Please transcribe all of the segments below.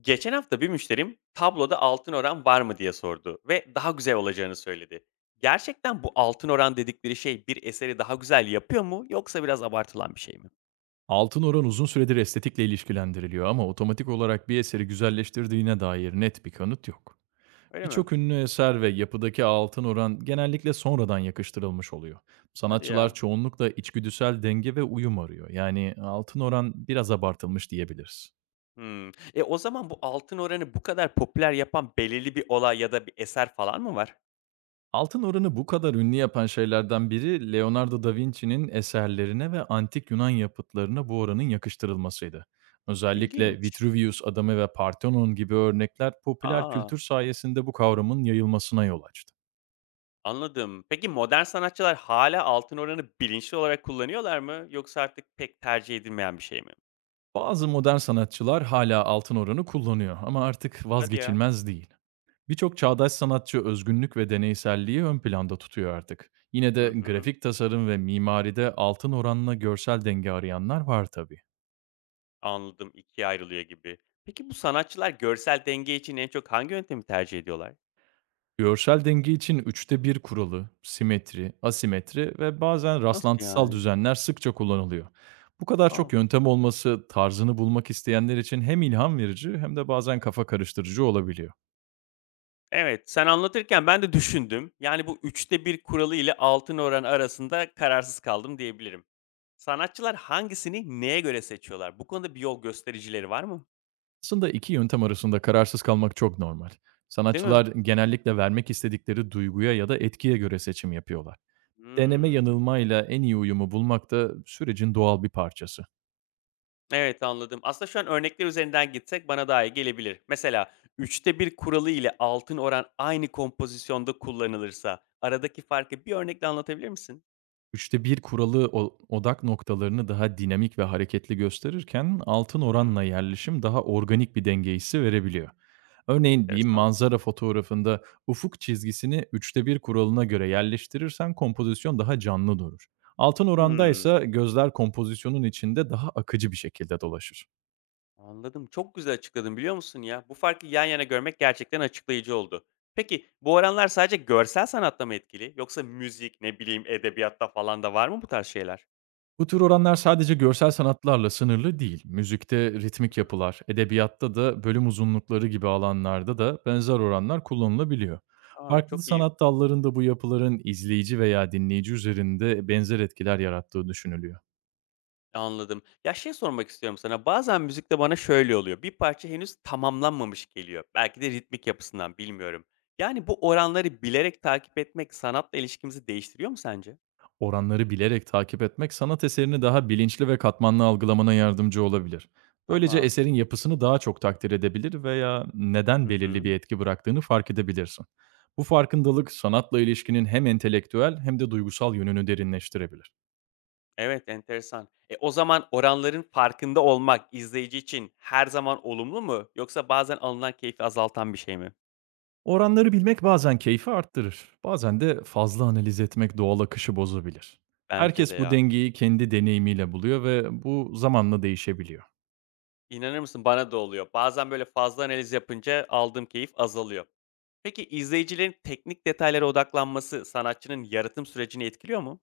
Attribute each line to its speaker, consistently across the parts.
Speaker 1: Geçen hafta bir müşterim tabloda altın oran var mı diye sordu ve daha güzel olacağını söyledi. Gerçekten bu altın oran dedikleri şey bir eseri daha güzel yapıyor mu yoksa biraz abartılan bir şey mi?
Speaker 2: Altın oran uzun süredir estetikle ilişkilendiriliyor ama otomatik olarak bir eseri güzelleştirdiğine dair net bir kanıt yok.
Speaker 1: Öyle mi?
Speaker 2: Birçok ünlü eser ve yapıdaki altın oran genellikle sonradan yakıştırılmış oluyor.
Speaker 1: Hadi
Speaker 2: Sanatçılar
Speaker 1: ya.
Speaker 2: çoğunlukla içgüdüsel denge ve uyum arıyor. Yani altın oran biraz abartılmış diyebiliriz.
Speaker 1: Hmm. E o zaman bu altın oranı bu kadar popüler yapan belirli bir olay ya da bir eser falan mı var?
Speaker 2: Altın oranı bu kadar ünlü yapan şeylerden biri, Leonardo da Vinci'nin eserlerine ve antik Yunan yapıtlarına bu oranın yakıştırılmasıydı. Özellikle
Speaker 1: İlginç.
Speaker 2: Vitruvius Adamı ve Parthenon gibi örnekler, popüler
Speaker 1: Aa,
Speaker 2: kültür sayesinde bu kavramın yayılmasına yol açtı.
Speaker 1: anladım. Peki modern sanatçılar hala altın oranı bilinçli olarak kullanıyorlar mı yoksa artık pek tercih edilmeyen bir şey mi?
Speaker 2: Bazı modern sanatçılar hala altın oranı kullanıyor ama artık
Speaker 1: Hadi ya.
Speaker 2: vazgeçilmez değil. Birçok çağdaş sanatçı özgünlük ve deneyselliği ön planda tutuyor artık. Yine de
Speaker 1: Hı hı.
Speaker 2: grafik tasarım ve mimaride altın oranla görsel denge arayanlar var tabii.
Speaker 1: Anladım, 2'ye ayrılıyor gibi. Peki bu sanatçılar görsel denge için en çok hangi yöntemi tercih ediyorlar?
Speaker 2: Görsel denge için üçte bir kuralı, simetri, asimetri ve bazen
Speaker 1: Nasıl
Speaker 2: rastlantısal
Speaker 1: yani?
Speaker 2: düzenler sıkça kullanılıyor. Bu kadar
Speaker 1: A!
Speaker 2: çok yöntem olması, tarzını bulmak isteyenler için hem ilham verici hem de bazen kafa karıştırıcı olabiliyor.
Speaker 1: Evet, sen anlatırken ben de düşündüm. Yani bu üçte bir kuralı ile altın oran arasında kararsız kaldım diyebilirim. Sanatçılar hangisini neye göre seçiyorlar? Bu konuda bir yol göstericileri var mı?
Speaker 2: Aslında iki yöntem arasında kararsız kalmak çok normal.
Speaker 1: Değil mi?
Speaker 2: Sanatçılar genellikle vermek istedikleri duyguya ya da etkiye göre seçim yapıyorlar. Deneme
Speaker 1: Hıı.
Speaker 2: yanılmayla en iyi uyumu bulmak da sürecin doğal bir parçası.
Speaker 1: Evet, anladım. Aslında şu an örnekler üzerinden gitsek bana daha iyi gelebilir. Mesela üçte bir kuralı ile altın oran aynı kompozisyonda kullanılırsa aradaki farkı bir örnekle anlatabilir misin?
Speaker 2: Üçte bir kuralı, o odak noktalarını daha dinamik ve hareketli gösterirken, altın
Speaker 1: Hı hı.
Speaker 2: oranla yerleşim daha organik bir denge hissi verebiliyor. Örneğin bir
Speaker 1: Enteresan.
Speaker 2: manzara fotoğrafında ufuk çizgisini üçte bir kuralına göre yerleştirirsen, kompozisyon daha canlı durur. Altın oranda
Speaker 1: Hımm,
Speaker 2: ise gözler kompozisyonun içinde daha akıcı bir şekilde dolaşır.
Speaker 1: anladım. Çok güzel açıkladın, biliyor musun ya? Bu farkı yan yana görmek gerçekten açıklayıcı oldu. Peki, bu oranlar sadece görsel sanatta mı etkili yoksa müzik, ne bileyim, edebiyatta falan da var mı bu tarz şeyler?
Speaker 2: Bu tür oranlar sadece görsel sanatlarla sınırlı değil. Müzikte ritmik yapılar, edebiyatta da bölüm uzunlukları gibi alanlarda da benzer oranlar kullanılabiliyor.
Speaker 1: A,
Speaker 2: Farklı
Speaker 1: çok iyi.
Speaker 2: sanat dallarında bu yapıların izleyici veya dinleyici üzerinde benzer etkiler yarattığı düşünülüyor.
Speaker 1: Anladım. Ya, şey sormak istiyorum sana, bazen müzikte bana şöyle oluyor, bir parça henüz tamamlanmamış geliyor. Belki de ritmik yapısından, bilmiyorum. Yani, bu oranları bilerek takip etmek sanatla ilişkimizi değiştiriyor mu sence?
Speaker 2: Oranları bilerek takip etmek, sanat eserini daha bilinçli ve katmanlı algılamana yardımcı olabilir. Böylece
Speaker 1: Tamam.
Speaker 2: eserin yapısını daha çok takdir edebilir veya neden
Speaker 1: Hı
Speaker 2: belirli bir
Speaker 1: hı.
Speaker 2: etki bıraktığını fark edebilirsin. Bu farkındalık, sanatla ilişkinin hem entelektüel hem de duygusal yönünü derinleştirebilir.
Speaker 1: Evet, enteresan. E, o zaman oranların farkında olmak izleyici için her zaman olumlu mu yoksa bazen alınan keyfi azaltan bir şey mi?
Speaker 2: Oranları bilmek bazen keyfi arttırır, bazen de fazla analiz etmek doğal akışı bozabilir.
Speaker 1: Bence de
Speaker 2: Herkes bu
Speaker 1: ya.
Speaker 2: dengeyi kendi deneyimiyle buluyor ve bu zamanla değişebiliyor.
Speaker 1: İnanır mısın, bana da oluyor. Bazen, böyle, fazla analiz yapınca aldığım keyif azalıyor. Peki, izleyicilerin teknik detaylara odaklanması sanatçının yaratım sürecini etkiliyor mu?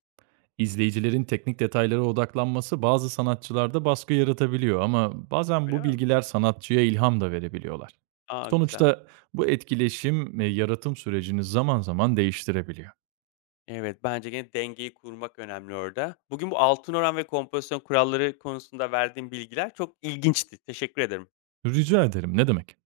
Speaker 2: İzleyicilerin teknik detaylara odaklanması bazı sanatçılarda baskı yaratabiliyor, ama bazen
Speaker 1: Öyle
Speaker 2: bu
Speaker 1: mi?
Speaker 2: bilgiler sanatçıya ilham da verebiliyorlar.
Speaker 1: A, güzel.
Speaker 2: Sonuçta bu etkileşim ve yaratım sürecini zaman zaman değiştirebiliyor.
Speaker 1: Evet, bence gene dengeyi kurmak önemli orada. Bugün bu altın oran ve kompozisyon kuralları konusunda verdiğim bilgiler çok ilginçti. Teşekkür ederim.
Speaker 2: Rica ederim, ne demek?